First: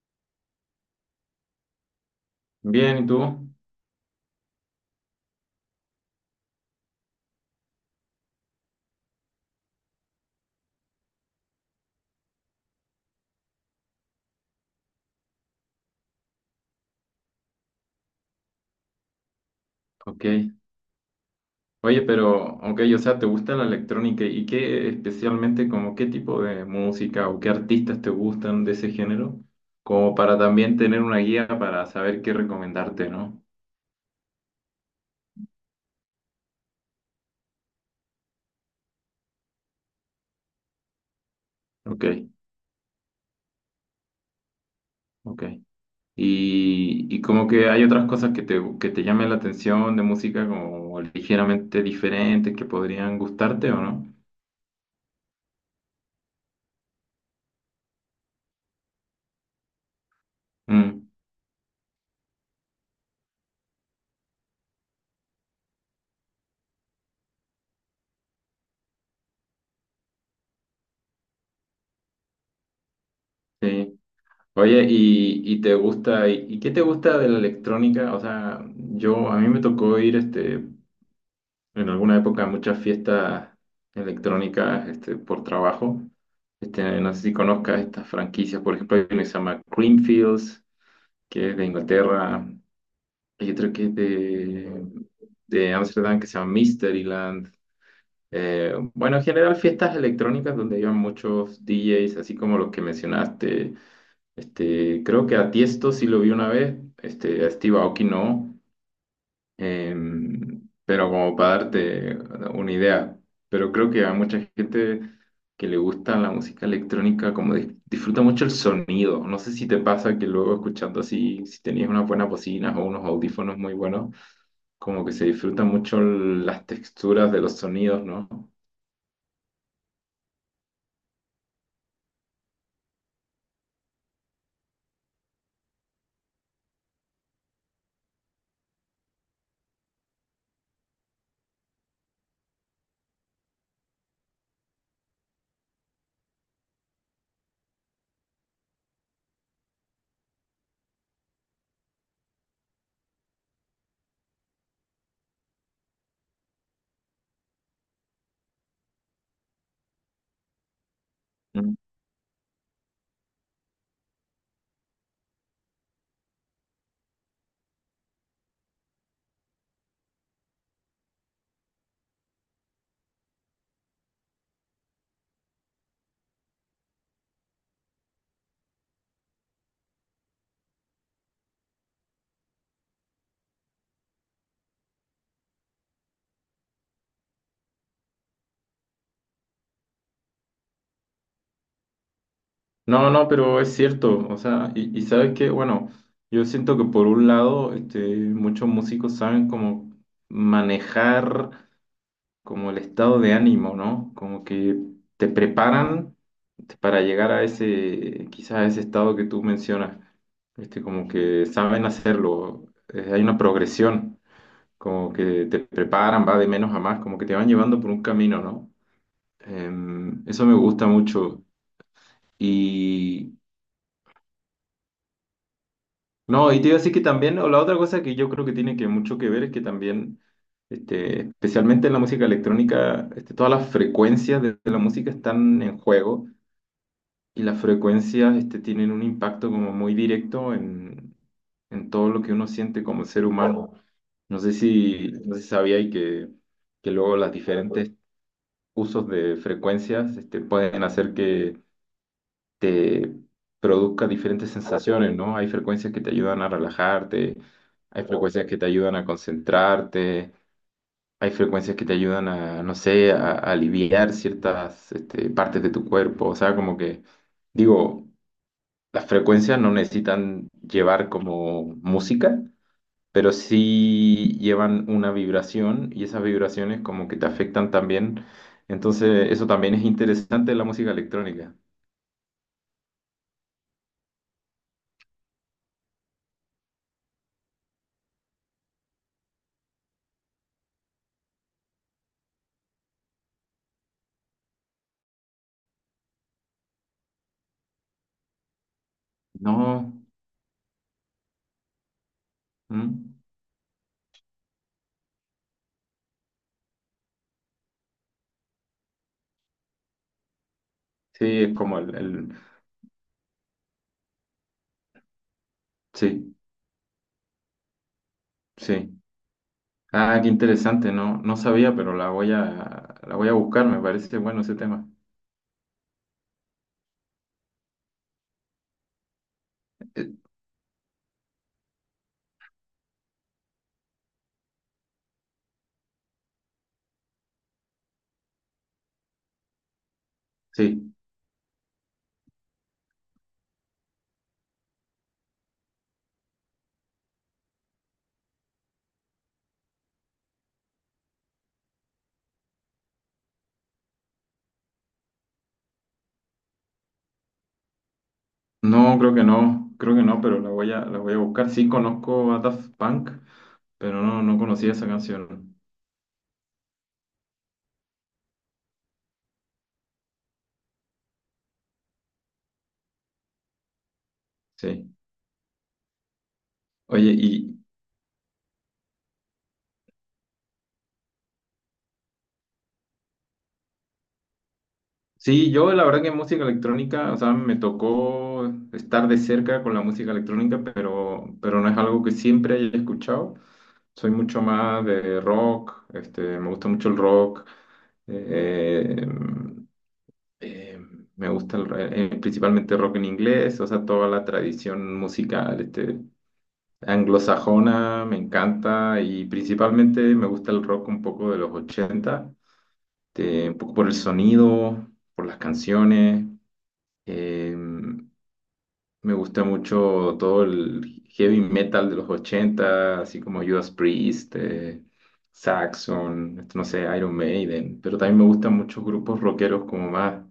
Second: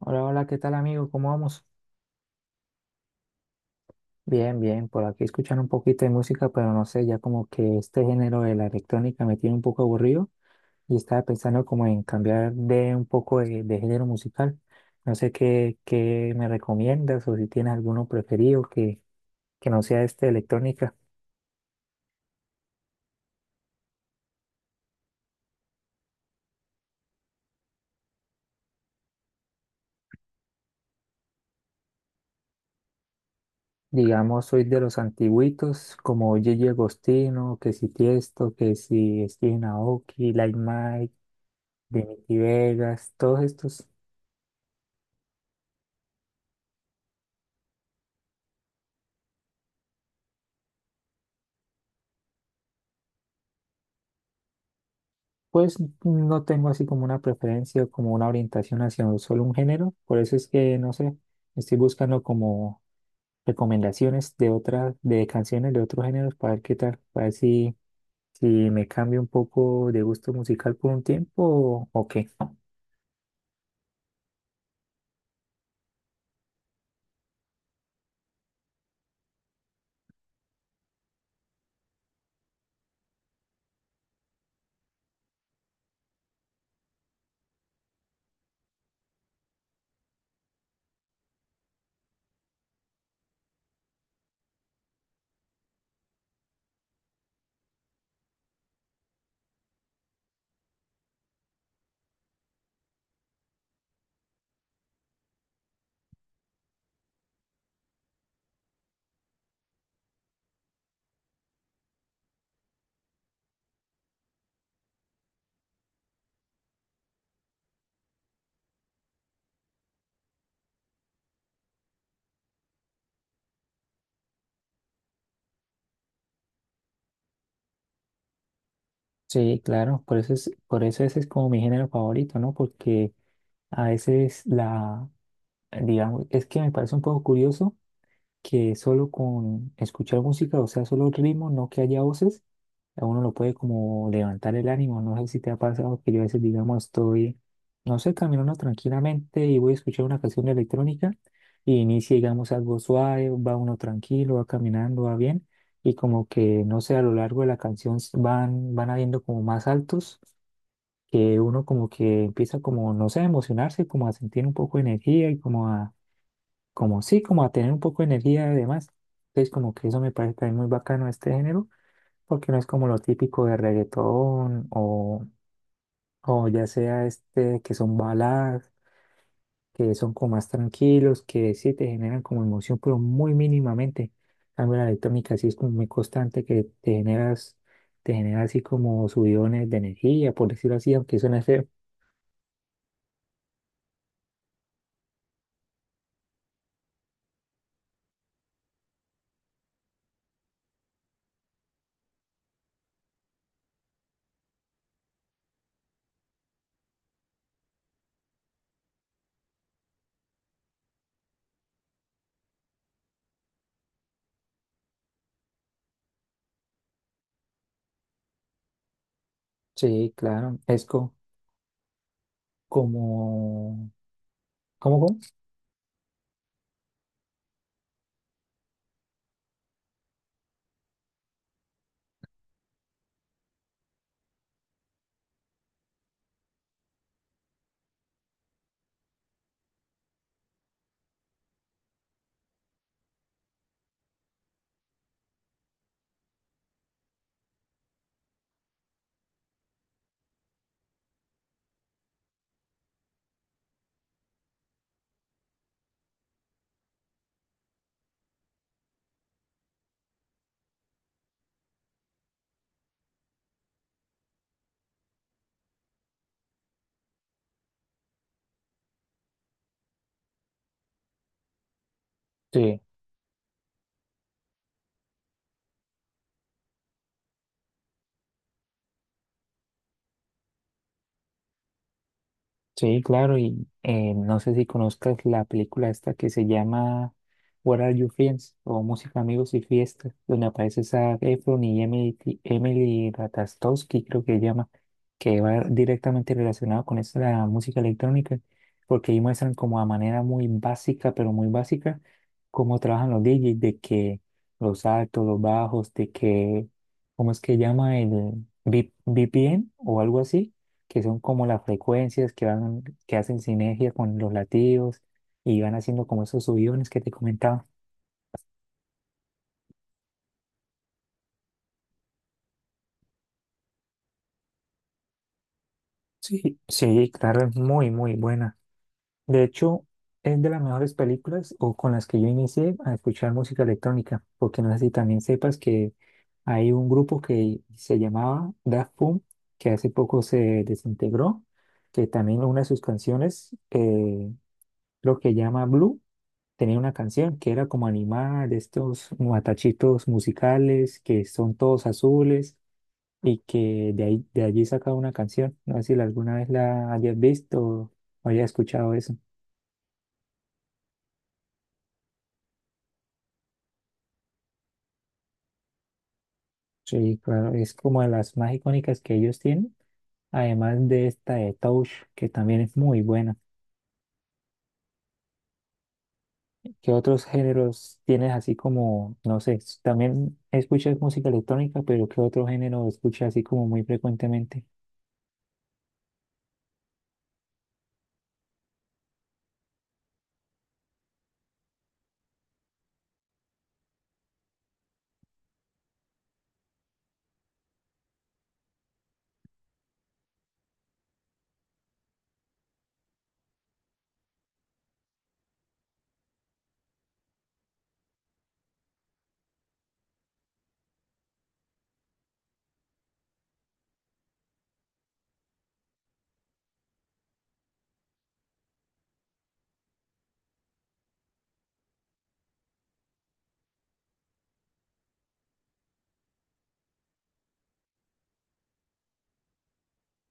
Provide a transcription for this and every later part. Hola, hola, ¿qué tal amigo? ¿Cómo vamos? Bien, ¿y tú? Bien, por aquí escuchando un poquito de música, pero no sé, ya como que este género de la electrónica me tiene un poco aburrido y estaba pensando como en cambiar de un poco de género musical. No sé qué me recomiendas o si tienes alguno preferido que no sea Ok. este de electrónica. Oye, pero, ok, o sea, ¿te gusta la electrónica? ¿Y qué especialmente, como qué tipo de música o qué artistas te gustan de ese género? Como para también tener una guía para saber qué recomendarte, ¿no? Digamos, soy de los antiguitos, como Gigi Agostino, que si Tiesto, que si Steven Aoki, Like Mike, Ok, Dimitri Vegas, todos estos. ok. Y como que hay otras cosas que te llamen la atención de música como ligeramente diferentes que podrían gustarte o no. Pues no tengo así como una preferencia o como una orientación hacia solo un género, por eso es que, no Mm, sé, estoy buscando como recomendaciones de de canciones de otros géneros para ver qué tal, para ver si me cambio un poco de gusto musical por un tiempo o qué. sí. Oye, ¿y te gusta, y qué te gusta de la electrónica? O sea, yo, a mí me tocó ir, en alguna época a muchas fiestas electrónicas, por trabajo. No sé si conozcas estas franquicias, por ejemplo, hay una que se llama Creamfields, que es de Inglaterra, hay otra que es de Ámsterdam, que se llama Mysteryland. Bueno, en general fiestas electrónicas donde iban muchos DJs, así como los que mencionaste, creo que a Tiesto sí lo vi una vez, a Steve Aoki no, pero como para darte una idea. Pero creo que a mucha gente que le gusta la música electrónica como disfruta mucho el sonido. No sé si te pasa que luego escuchando así, si tenías unas buenas bocinas o unos audífonos muy buenos, como que se disfrutan mucho las texturas de los sonidos, ¿no? Sí, claro, por eso por eso ese es como mi género favorito, ¿no? Porque a veces digamos, es que me parece un poco curioso que solo con escuchar música, o sea, solo el ritmo, no que haya voces, a uno lo puede como levantar el ánimo. No sé si te ha pasado que yo a veces, digamos, estoy, no sé, caminando tranquilamente y voy a escuchar una canción electrónica y inicia, digamos, algo suave, va uno tranquilo, va caminando, va bien y como que, no sé, a lo largo de la canción van habiendo como más altos que uno Mm. como que empieza como, no sé, a emocionarse, como a sentir un poco de energía y como como sí, como a tener un poco de energía además. Entonces como que eso me parece también muy bacano de este género porque no es como lo típico de reggaetón o ya sea este que son baladas, que son como más tranquilos, que sí te generan como emoción, pero muy mínimamente. En cambio la electrónica sí es como muy constante que te generas, te genera así como subidones de energía, por decirlo así, aunque suene feo. No, no, pero es cierto, o sea, y sabes que, bueno, yo siento que por un lado, muchos músicos saben cómo manejar como el estado de ánimo, ¿no? Como que te preparan, para llegar a ese, quizás a ese estado que tú mencionas, como que saben hacerlo. Hay una progresión, como que te preparan, va de menos a más, como que te van llevando por un camino, ¿no? Sí, Eso me claro, es gusta co- mucho y... como, ¿cómo, cómo? No, y te iba a decir que también, o la otra cosa que yo creo que tiene que mucho que ver es que también, especialmente en la música electrónica, todas las frecuencias de la música están en juego, y las frecuencias, tienen un impacto como muy directo en todo lo que uno siente como ser humano. No sé si, no sé si sabía y que luego las diferentes usos de frecuencias, pueden hacer que te produzca diferentes sensaciones, ¿no? Hay frecuencias que te ayudan a relajarte, hay frecuencias que te ayudan a concentrarte, hay frecuencias que te ayudan a, no sé, a aliviar ciertas partes de tu cuerpo, o sea, como que, digo, las frecuencias no necesitan llevar como música, Sí. pero sí llevan una vibración, y esas vibraciones como que te afectan también. Entonces, eso también es interesante en la música electrónica. Sí, claro, y no sé si conozcas la película esta que se llama What Are You Friends o Música, Amigos y Fiestas, donde aparece Zac Efron y Emily Ratajkowski, creo que se llama, que va directamente relacionado con esta música electrónica, porque ahí muestran como a No. manera muy básica, pero muy básica, cómo trabajan ¿Mm? los DJs, de que los altos, los bajos, de que, ¿cómo es que llama el VPN o algo así? Que son Sí, como es las como frecuencias el- que van, que hacen sinergia con los latidos y van haciendo como sí, esos subidones que te comentaba. sí. Ah, qué interesante, no, no sabía, pero la voy a buscar, me parece bueno ese tema. Sí, claro, es muy buena. De hecho, Eh, es de las mejores películas o con las que yo inicié a escuchar música electrónica, porque no sé si también sepas que hay un grupo que se llamaba Daft Punk, que hace poco se sí. desintegró, que también una de sus canciones, lo que llama Blue. Tenía una canción que era como animada de estos matachitos musicales que son todos azules y que de allí sacaba una canción. No sé si alguna vez la hayas visto o hayas escuchado No, creo eso. que no, creo que no, pero la voy a buscar. Sí, conozco a Daft Punk, pero no, no conocía esa canción. Sí, claro, es como de las más icónicas que ellos tienen, además de esta de Touch, que también es muy buena. Sí. ¿Qué Oye, otros y, géneros tienes así como, no sé, también escuchas música electrónica, pero qué otro género escuchas así como muy frecuentemente? sí, yo la verdad que música electrónica, o sea, me tocó estar de cerca con la música electrónica, pero no es algo que siempre haya escuchado. Soy mucho más de rock, me gusta mucho el rock, eh, em, eh, me gusta principalmente rock en inglés, o sea, toda la tradición musical, anglosajona, me encanta, y principalmente me gusta el rock un poco de los 80, un poco por el sonido, por las canciones. Eh, Me gusta mucho todo el heavy metal de los 80 así como Judas Priest, Saxon, esto no sé, Iron Maiden, pero también me gustan muchos grupos rockeros como más,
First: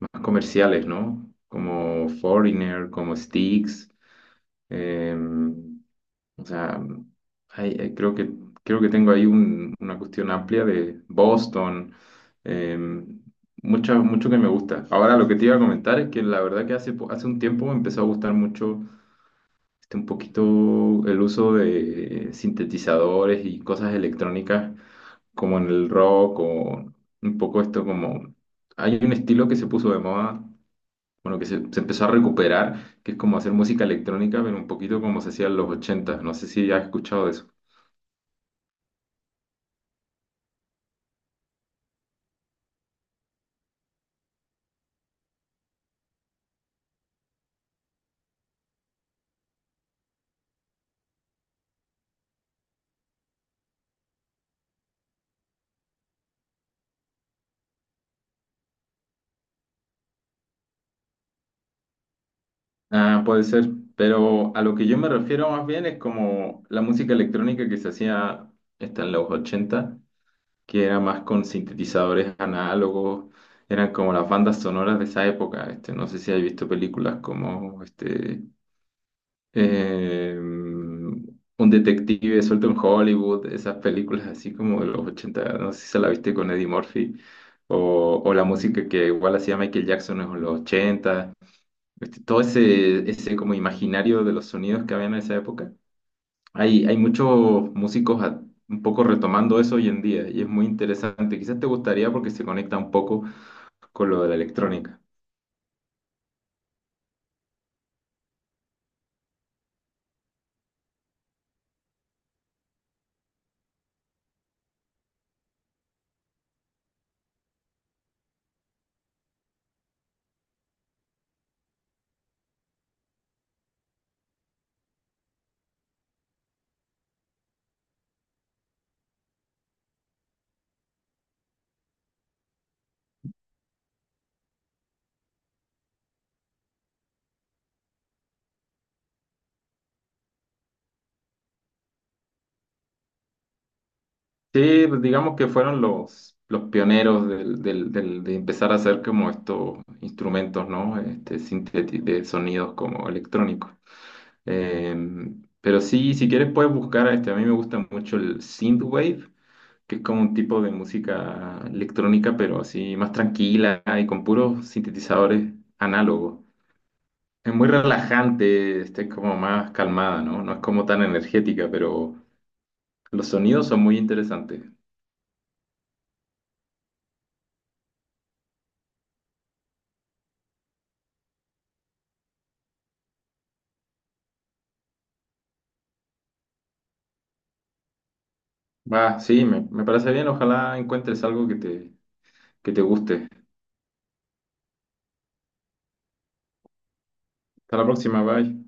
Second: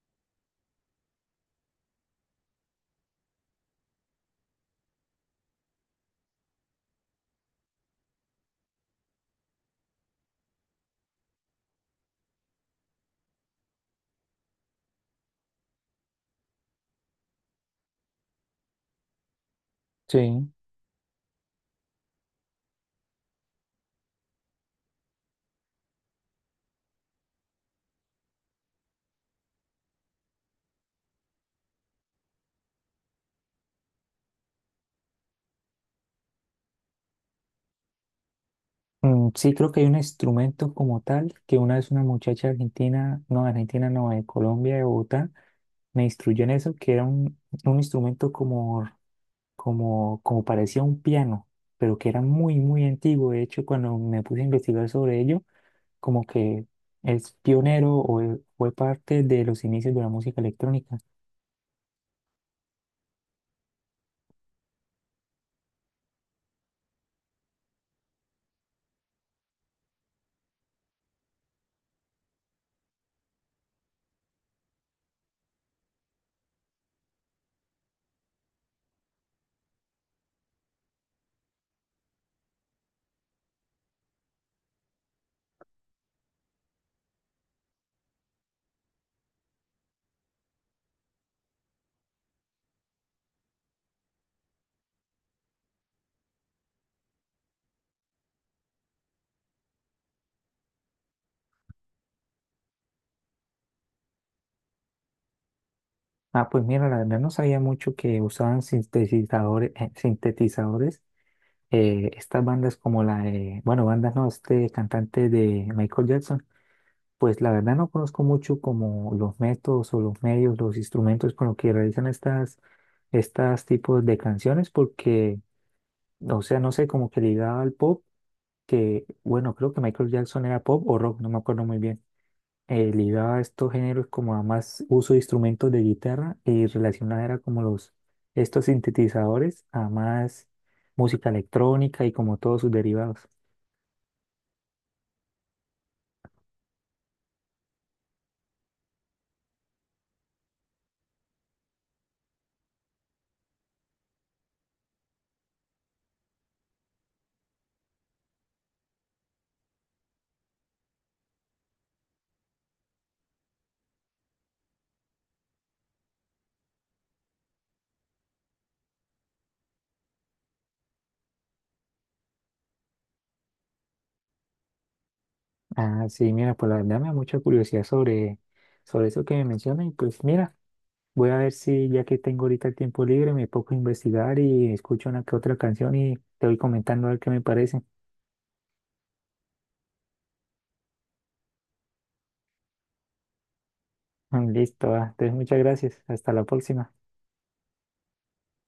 más comerciales, ¿no? Como Foreigner, como Styx. eh, o sea, hay- hay- creo que, creo que tengo ahí una cuestión amplia de Boston, eh, mucho que me gusta. Ahora lo que te iba a comentar es que la verdad que hace, hace un tiempo me empezó a gustar mucho un poquito Sí. el uso de sintetizadores y cosas electrónicas como en el rock, o un poco esto como... Hay un estilo que se puso de moda, bueno, que se empezó a recuperar, que es como hacer música electrónica, pero un poquito como se hacía en los ochenta. No sé si has escuchado de eso. Mm, sí, creo que hay un instrumento como tal que una vez una muchacha argentina, no, de Colombia, de Bogotá, me instruyó en eso, que era un instrumento como parecía un piano, pero que era muy antiguo. De hecho, cuando me puse a investigar sobre ello, como que es pionero fue parte de los inicios de la música electrónica. Ah, puede ser, pero a lo que yo me refiero más bien es como la música electrónica que se hacía está en los 80, que era más con sintetizadores análogos, eran como las bandas sonoras de esa época. Este, no sé si has visto películas como este Un detective suelto en Hollywood, esas películas así como de los 80. No sé si se la viste con Eddie Murphy, o la música que igual hacía Michael Jackson en los ochenta, todo ese, ese como imaginario de los sonidos que había en esa época. Hay muchos músicos un poco retomando eso hoy en día, y es muy interesante. Quizás te gustaría porque se conecta un poco con lo de la electrónica. Ah, pues mira, la verdad no sabía mucho que usaban sintetizadores, sintetizadores estas bandas como la de, bueno, bandas no, este cantante de Michael Jackson, pues la verdad no conozco mucho como los métodos o los medios, los instrumentos con los que realizan estas tipos de canciones, porque, o sea, no sé, como que ligaba al pop, que, bueno, creo que Michael Jackson era pop o rock, no me acuerdo muy bien. Ligaba a estos géneros como a más uso de instrumentos de guitarra y relacionada era como estos sintetizadores a más música electrónica y como todos sus derivados. Sí, pues digamos que fueron los pioneros de empezar a hacer como estos instrumentos, ¿no? Este, de sonidos como electrónicos. Pero sí, si quieres puedes buscar, a mí me gusta mucho el synthwave, que es como un tipo de música electrónica, pero así más tranquila y con puros sintetizadores análogos. Es muy relajante, como más calmada, ¿no? No es como tan energética, pero los sonidos son muy interesantes. Ah, sí, mira, pues la verdad me da mucha curiosidad sobre eso que me mencionas y pues mira, voy a ver si ya que tengo ahorita el tiempo libre me pongo a investigar y escucho una que otra canción y te voy comentando a ver qué me parece. Va, sí, me parece bien. Ojalá encuentres algo que te guste. Mm, listo, ah, entonces muchas gracias, hasta la próxima. Hasta la próxima, bye.